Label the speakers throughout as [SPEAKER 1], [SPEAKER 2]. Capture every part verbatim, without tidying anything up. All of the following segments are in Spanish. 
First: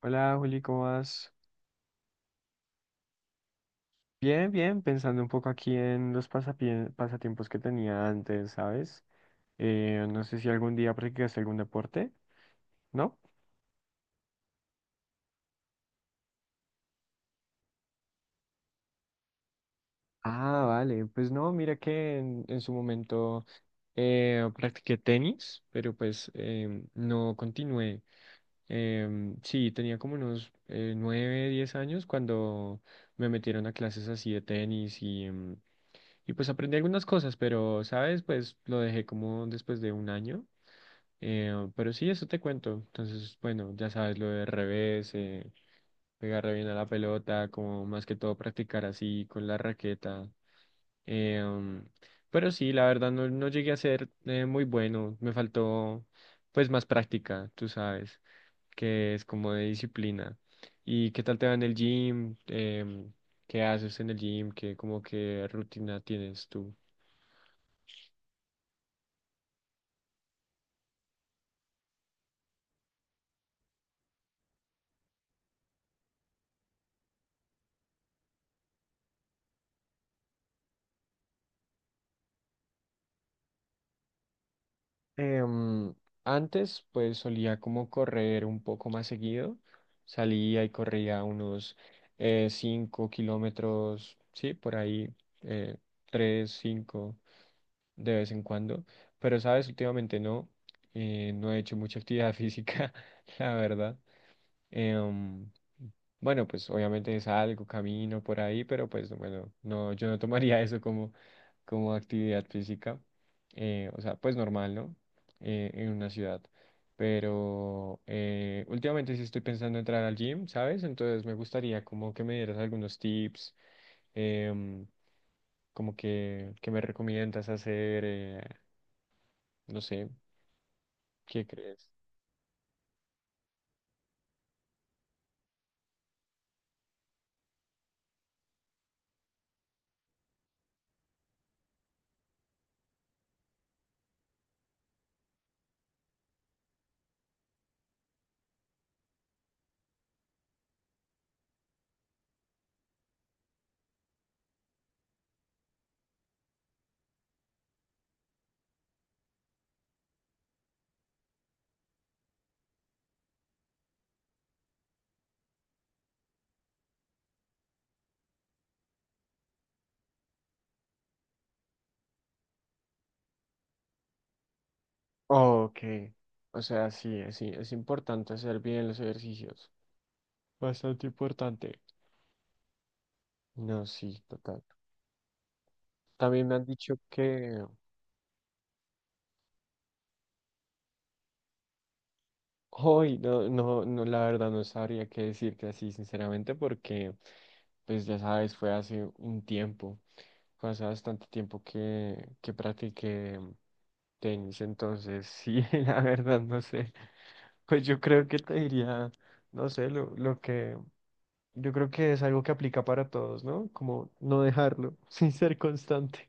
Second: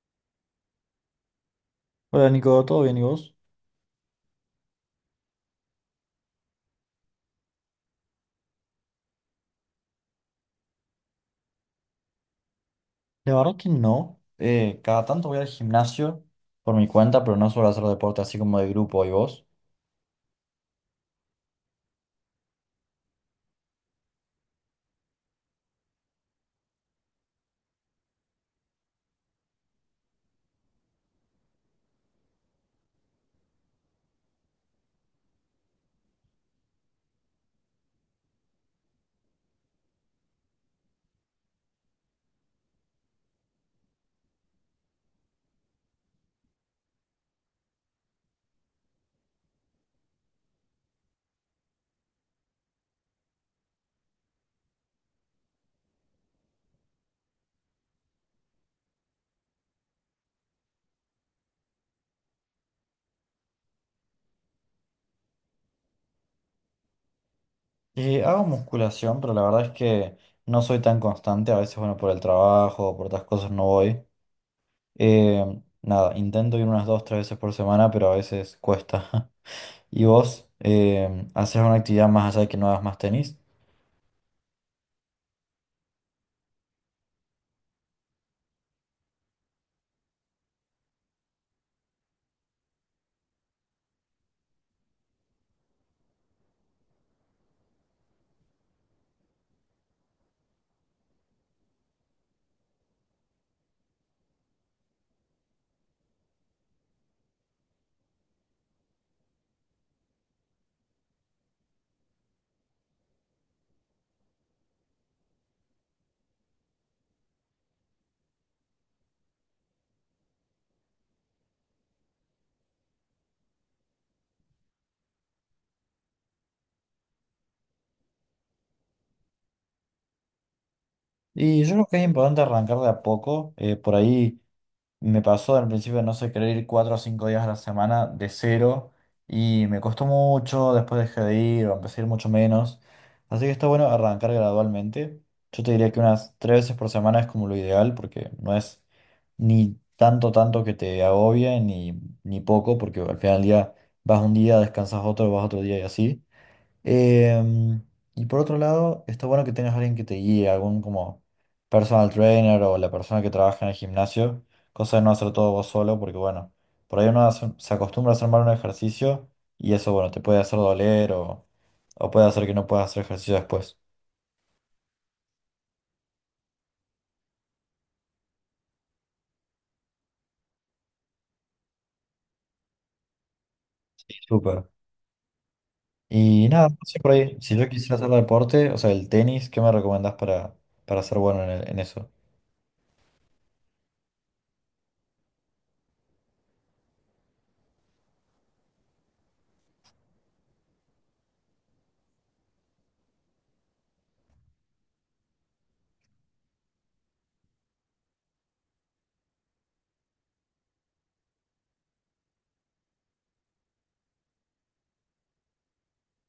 [SPEAKER 1] Hola Juli, ¿cómo vas?
[SPEAKER 2] Hola Nico, ¿todo bien y vos?
[SPEAKER 1] Bien, bien, pensando un poco aquí en los pasapie- pasatiempos que tenía antes, ¿sabes? Eh, no sé si algún día practicaste algún deporte, ¿no?
[SPEAKER 2] La verdad que no. Eh, cada tanto voy al gimnasio por mi cuenta, pero no suelo hacer deporte así como de grupo y vos.
[SPEAKER 1] Ah, vale. Pues no, mira que en, en su momento eh, practiqué tenis, pero pues em, no continué. Em, sí, tenía como unos eh, nueve, diez años cuando me metieron a clases así de tenis y, em, y pues aprendí algunas cosas, pero, ¿sabes? Pues lo dejé como después de un año. Eh, pero sí, eso te cuento. Entonces, bueno, ya sabes lo de revés, eh, pegarle bien a la pelota, como más que todo practicar así con la raqueta. Eh, um, pero sí, la verdad no, no llegué a ser eh, muy bueno. Me faltó pues más práctica, tú sabes, que es como de disciplina. ¿Y qué tal te va en el gym? Em, ¿qué haces en el gym? ¿Qué como que rutina tienes tú?
[SPEAKER 2] Eh, hago musculación, pero la verdad es que no soy tan constante. A veces, bueno, por el trabajo o por otras cosas no voy. Eh, nada, intento ir unas dos, tres veces por semana, pero a veces cuesta. ¿Y vos? Eh, ¿haces una actividad más allá de que no hagas más tenis?
[SPEAKER 1] Em, Antes, pues solía como correr un poco más seguido. Salía y corría unos eh, cinco kilómetros, sí, por ahí, eh, tres, cinco, de vez en cuando. Pero, sabes, últimamente no, eh, no he hecho mucha actividad física, la verdad. Em, bueno, pues obviamente salgo, camino por ahí, pero pues bueno, no, yo no tomaría eso como, como actividad física. Eh, o sea, pues normal, ¿no? Eh, en una ciudad. Pero eh, últimamente sí estoy pensando entrar al gym, ¿sabes? Entonces me gustaría como que me dieras algunos tips, em, como que, que me recomiendas hacer, eh, no sé, ¿qué
[SPEAKER 2] Y yo creo
[SPEAKER 1] crees?
[SPEAKER 2] que es importante arrancar de a poco. Eh, por ahí, me pasó al principio, no sé, querer ir cuatro o cinco días a la semana de cero y me costó mucho, después dejé de ir o empecé a ir mucho menos. Así que está bueno arrancar gradualmente. Yo te diría que unas tres veces por semana es como lo ideal porque no es ni tanto, tanto que te agobie ni, ni poco porque al final del día vas un día, descansas otro, vas otro día y así. Em, y por otro lado, está bueno que tengas alguien que te guíe, algún como personal trainer o la persona que trabaja en el gimnasio, cosa de no hacer todo vos solo, porque bueno, por ahí uno hace- se acostumbra a hacer mal un ejercicio y eso, bueno, te puede hacer doler o, o puede hacer que no puedas hacer ejercicio después.
[SPEAKER 1] Ok, o sea, sí, sí, es importante hacer bien los ejercicios. Bastante importante. No, sí, total.
[SPEAKER 2] Súper.
[SPEAKER 1] También
[SPEAKER 2] Y
[SPEAKER 1] me han
[SPEAKER 2] nada, no
[SPEAKER 1] dicho
[SPEAKER 2] sé por ahí, si
[SPEAKER 1] que
[SPEAKER 2] yo quisiera hacer deporte, o sea, el tenis, ¿qué me recomendás para, para ser bueno en, el- en eso?
[SPEAKER 1] hoy, no, no, no, la verdad no sabría qué decirte así, sinceramente, porque, pues ya sabes, fue hace un tiempo, fue hace bastante tiempo que, que practiqué tenis, entonces sí, la verdad no sé. Pues yo creo que te diría, no sé, lo, lo que, yo creo que es algo que aplica para todos, ¿no? Como no dejarlo, sin ser constante.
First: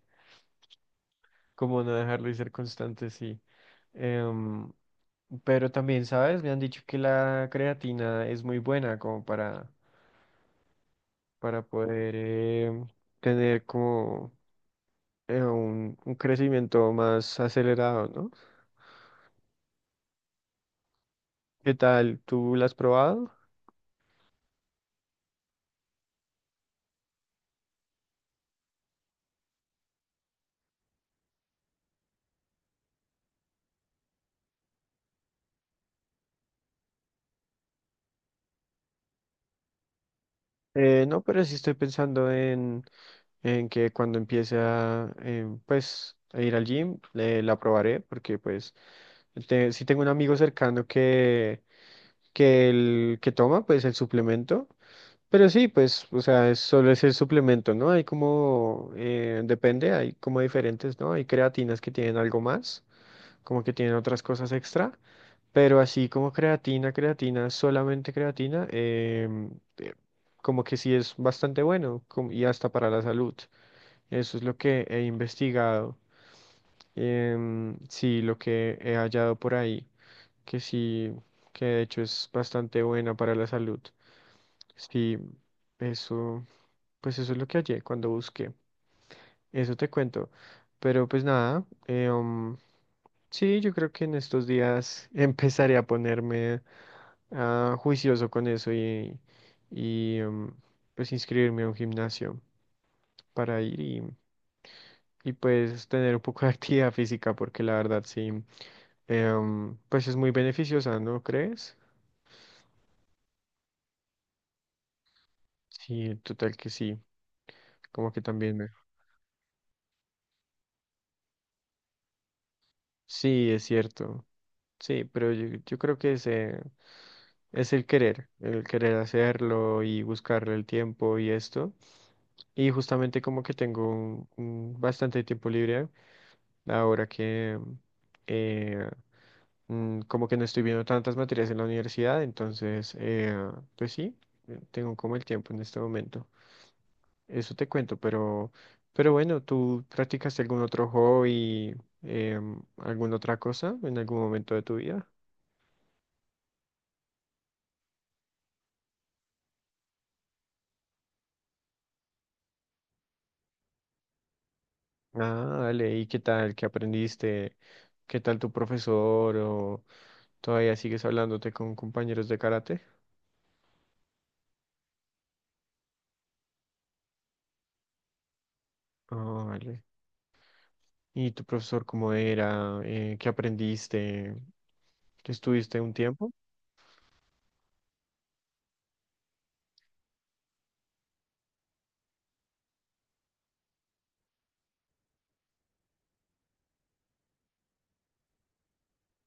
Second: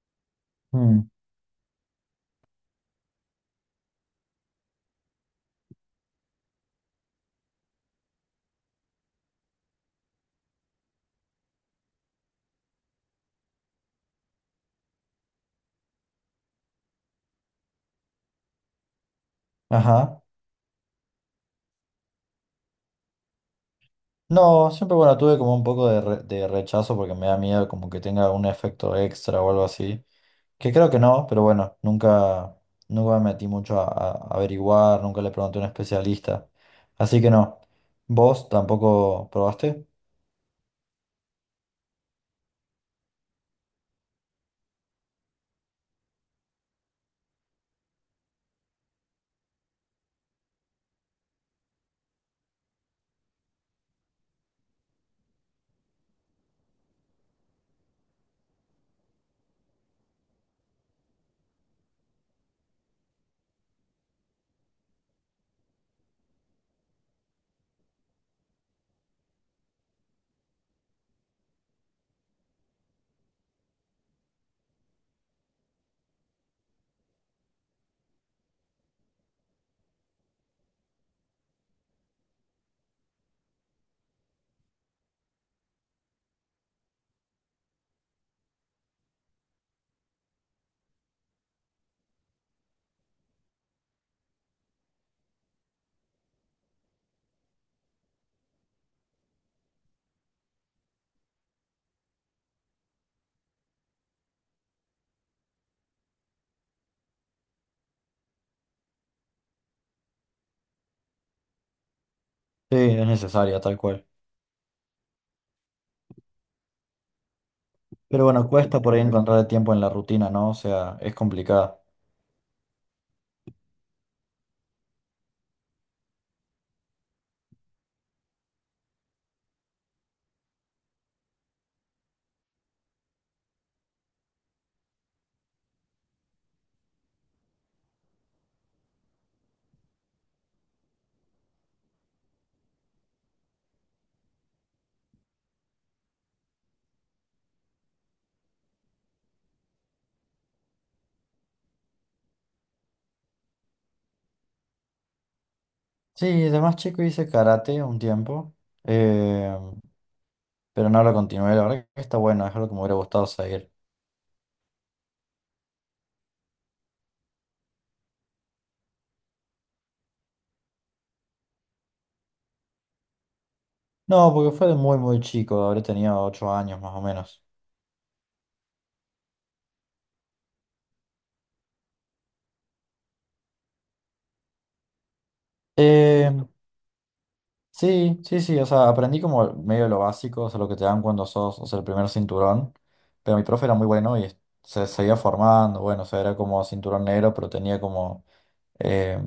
[SPEAKER 2] Mm.
[SPEAKER 1] Como no dejarlo y ser constante, sí. Em, pero también, ¿sabes? Me han dicho que la creatina es muy buena como para, para poder em, tener como eh, un, un crecimiento más acelerado, ¿no?
[SPEAKER 2] Ajá.
[SPEAKER 1] ¿Qué tal? ¿Tú la has probado?
[SPEAKER 2] No, siempre bueno, tuve como un poco de, re- de rechazo porque me da miedo como que tenga un efecto extra o algo así. Que creo que no, pero bueno, nunca, nunca me metí mucho a, a averiguar, nunca le pregunté a un especialista. Así que no. ¿Vos tampoco probaste?
[SPEAKER 1] Eh, no, pero sí estoy pensando en, en que cuando empiece a, em, pues, a ir al gym, eh, la probaré porque pues... Te- sí tengo un amigo cercano que, que el que toma, pues el suplemento. Pero sí, pues, o sea, es- solo es el suplemento, ¿no? Hay como, eh, depende, hay como diferentes, ¿no? Hay creatinas que tienen algo más, como que tienen otras cosas extra, pero así como creatina, creatina, solamente creatina, em, eh, como que sí es bastante bueno como- y hasta para la salud. Eso es lo que he investigado, em, sí, lo que he hallado por ahí, que sí, que de hecho es bastante buena para la salud. Sí, eso, pues eso es lo que hallé cuando busqué. Eso te cuento. Pero pues nada, eh, um, sí, yo creo que en estos días empezaré a ponerme ah, juicioso con eso y, y um, pues inscribirme a un gimnasio para ir y, y pues tener un poco de actividad física porque la verdad sí, eh, um, pues es muy beneficiosa, ¿no crees?
[SPEAKER 2] Sí, es necesaria, tal cual.
[SPEAKER 1] Sí, total que sí, como que
[SPEAKER 2] Pero bueno,
[SPEAKER 1] también me...
[SPEAKER 2] cuesta por ahí encontrar el tiempo en la rutina, ¿no? O sea, es complicada.
[SPEAKER 1] Sí, es cierto. Sí, pero yo, yo creo que ese Es el querer, el querer hacerlo y buscarle el tiempo y esto. Y justamente como que tengo un- un bastante tiempo libre ahora que eh, mm, como que no estoy viendo tantas materias en la universidad, entonces eh, pues sí, eh, tengo como el tiempo en este momento. Eso te cuento, pero, pero bueno, ¿tú practicaste algún otro hobby, em, alguna otra cosa en algún momento de tu vida?
[SPEAKER 2] Sí, de más chico hice karate un tiempo, eh, pero no lo continué. La verdad que está bueno, es algo que me hubiera gustado seguir.
[SPEAKER 1] Ah, dale, ¿y qué tal? ¿Qué aprendiste? ¿Qué tal tu profesor? ¿O todavía sigues hablándote con compañeros de karate?
[SPEAKER 2] No, porque fue de muy, muy chico, habré tenido ocho años más o menos.
[SPEAKER 1] Ah, vale. ¿Y tu profesor cómo era? Eh, ¿qué aprendiste? ¿Estuviste un
[SPEAKER 2] Eh,
[SPEAKER 1] tiempo?
[SPEAKER 2] sí, sí, sí, o sea, aprendí como medio lo básico, o sea, lo que te dan cuando sos, o sea, el primer cinturón, pero mi profe era muy bueno y se seguía formando, bueno, o sea, era como cinturón negro, pero tenía como eh,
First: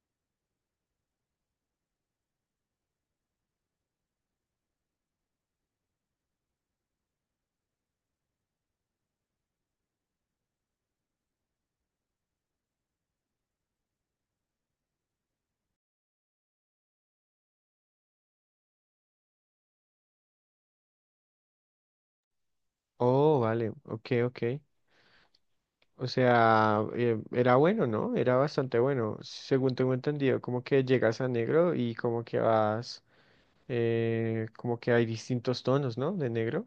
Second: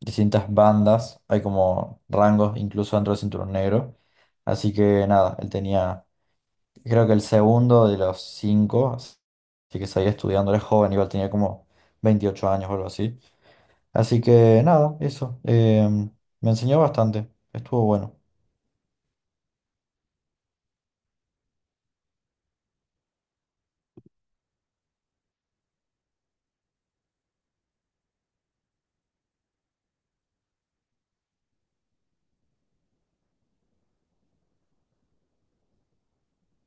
[SPEAKER 2] distintas bandas, hay como rangos incluso dentro del cinturón negro, así que nada, él tenía, creo que el segundo de los cinco, así que seguía estudiando, era joven, igual tenía como veintiocho años o algo así. Así que nada, eso. Eh, me enseñó bastante. Estuvo bueno.
[SPEAKER 1] Oh, vale, ok, ok. O sea, eh, era bueno, ¿no? Era bastante bueno. Según tengo entendido, como que llegas a negro y como que vas, eh, como que hay distintos tonos, ¿no? De negro.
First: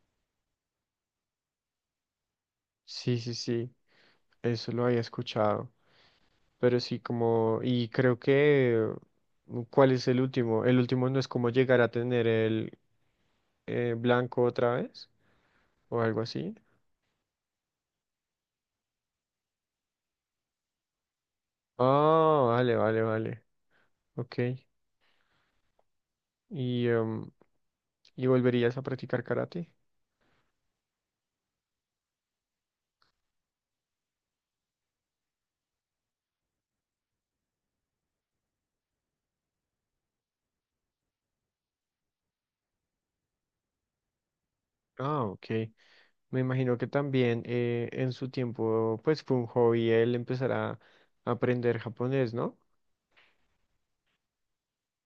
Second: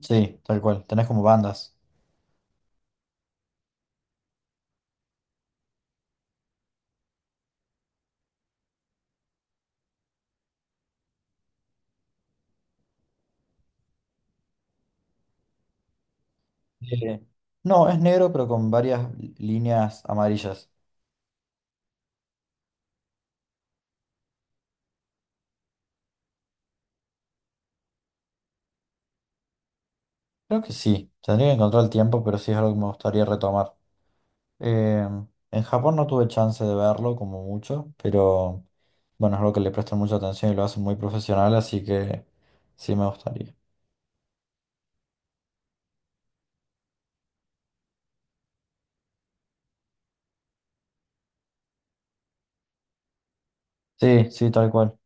[SPEAKER 2] Sí, tal cual. Tenés como bandas.
[SPEAKER 1] Sí, sí, sí, eso lo había escuchado. Pero sí, como, y creo que, mm, ¿cuál es el último? El último no es como llegar a tener el eh, blanco otra vez o algo así.
[SPEAKER 2] Eh, no, es negro, pero con varias líneas amarillas.
[SPEAKER 1] Ah, vale, vale, vale. Ok. ¿Y, em, ¿y volverías a practicar karate?
[SPEAKER 2] Creo que sí. Tendría que encontrar el tiempo, pero sí es algo que me gustaría retomar. Eh, en Japón no tuve chance de verlo como mucho, pero bueno, es algo que le prestan mucha atención y lo hacen muy profesional, así que sí me gustaría.
[SPEAKER 1] Ah, ok. Me imagino que también eh, en su tiempo, pues fue un hobby él empezar a aprender japonés, ¿no?
[SPEAKER 2] Sí, sí, tal cual.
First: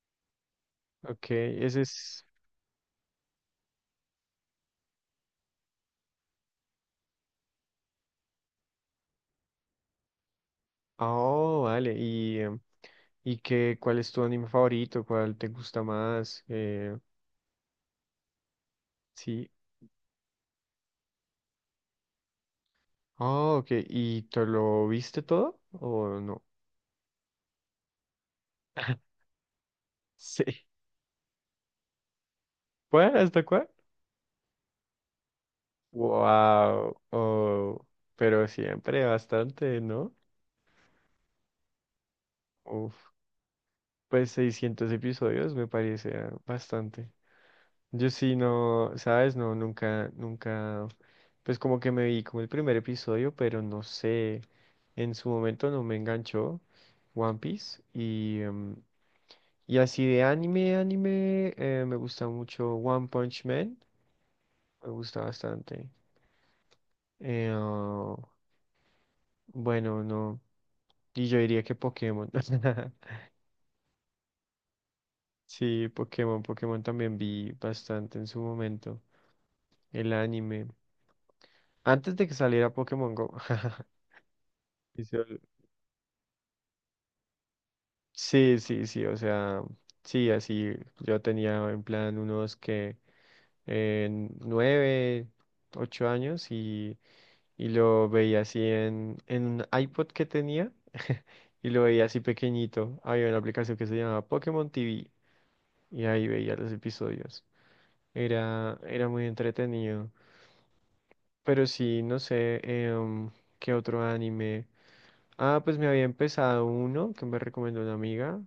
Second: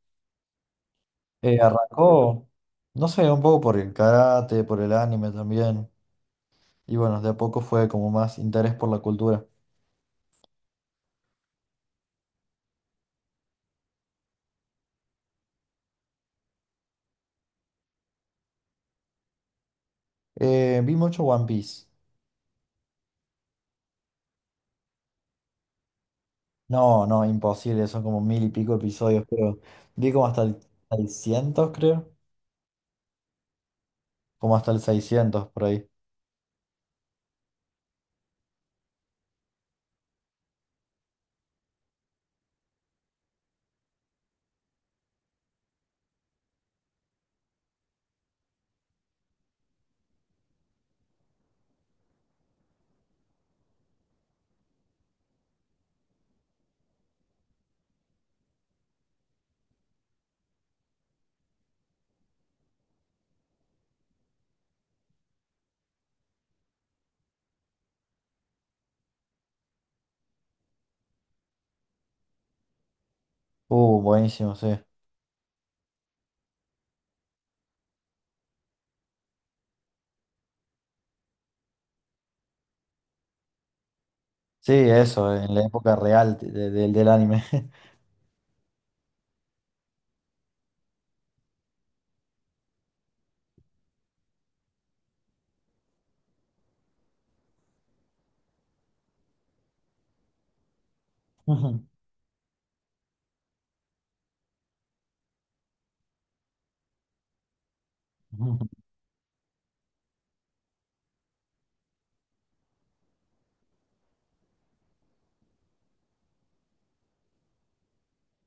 [SPEAKER 1] Ok,
[SPEAKER 2] Eh,
[SPEAKER 1] ese es...
[SPEAKER 2] arrancó, no sé, un poco por el karate, por el anime también. Y bueno, de a poco fue como más interés por la cultura.
[SPEAKER 1] Oh, vale. ¿Y, em, y qué, cuál es tu anime favorito? ¿Cuál te gusta más? Eh, Sí.
[SPEAKER 2] Eh, vi mucho One Piece.
[SPEAKER 1] Ah, ok. ¿Y te lo viste todo o no?
[SPEAKER 2] No, no, imposible, son como mil y pico episodios, pero vi como hasta el
[SPEAKER 1] Sí.
[SPEAKER 2] seiscientos, creo.
[SPEAKER 1] ¿Cuál? ¿Hasta cuál?
[SPEAKER 2] Como hasta el seiscientos por ahí.
[SPEAKER 1] Wow. Oh, pero siempre bastante, ¿no? Uf, pues seiscientos episodios me parece ah, bastante. Yo sí, no, ¿sabes? No, nunca, nunca, pues como que me vi como el primer episodio, pero no sé, en su momento no me enganchó One Piece y, em, y así de anime, anime, eh, me gusta mucho One Punch Man. Me gusta bastante. Eh, oh, bueno, no. Y yo diría que Pokémon.
[SPEAKER 2] Uh, buenísimo, sí.
[SPEAKER 1] Sí, Pokémon. Pokémon también vi bastante en su momento. El anime. Antes de que saliera Pokémon Go.
[SPEAKER 2] Sí,
[SPEAKER 1] Y
[SPEAKER 2] eso,
[SPEAKER 1] sol-
[SPEAKER 2] en la época real de- de- del anime.
[SPEAKER 1] Sí, sí, sí. O sea, sí, así. Yo tenía en plan unos que en nueve, ocho años y y lo veía así en, en un iPod que tenía y
[SPEAKER 2] Ujú,
[SPEAKER 1] lo veía así pequeñito. Había una aplicación que se llamaba Pokémon T V y ahí veía los episodios.
[SPEAKER 2] ujú.
[SPEAKER 1] Era, era muy entretenido. Pero sí, no sé, em, ¿qué otro anime? Ah, pues me había empezado uno que me recomendó una amiga,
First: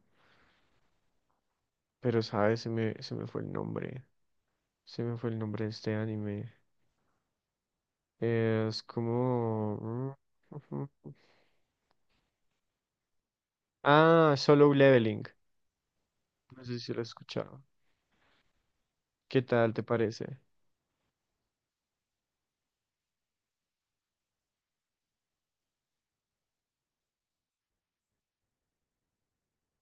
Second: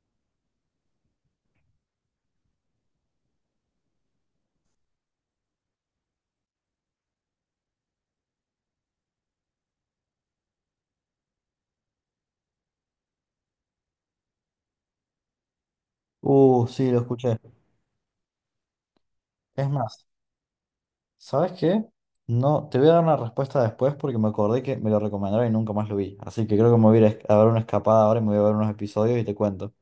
[SPEAKER 1] pero sabes, se me, se me fue el nombre. Se me fue el nombre de este anime. Es como... Ah, Solo Leveling. No
[SPEAKER 2] Uh,
[SPEAKER 1] sé
[SPEAKER 2] sí,
[SPEAKER 1] si lo
[SPEAKER 2] lo
[SPEAKER 1] he
[SPEAKER 2] escuché.
[SPEAKER 1] escuchado. ¿Qué
[SPEAKER 2] Es
[SPEAKER 1] tal te
[SPEAKER 2] más,
[SPEAKER 1] parece?
[SPEAKER 2] ¿sabes qué? No, te voy a dar una respuesta después porque me acordé que me lo recomendaron y nunca más lo vi. Así que creo que me voy a ir a es- a dar una escapada ahora y me voy a ver unos episodios y te cuento.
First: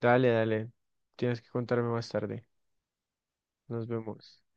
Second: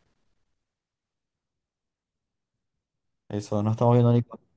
[SPEAKER 1] Dale, dale. Tienes que contarme más tarde.
[SPEAKER 2] Eso, no
[SPEAKER 1] Nos
[SPEAKER 2] estamos viendo,
[SPEAKER 1] vemos.
[SPEAKER 2] ni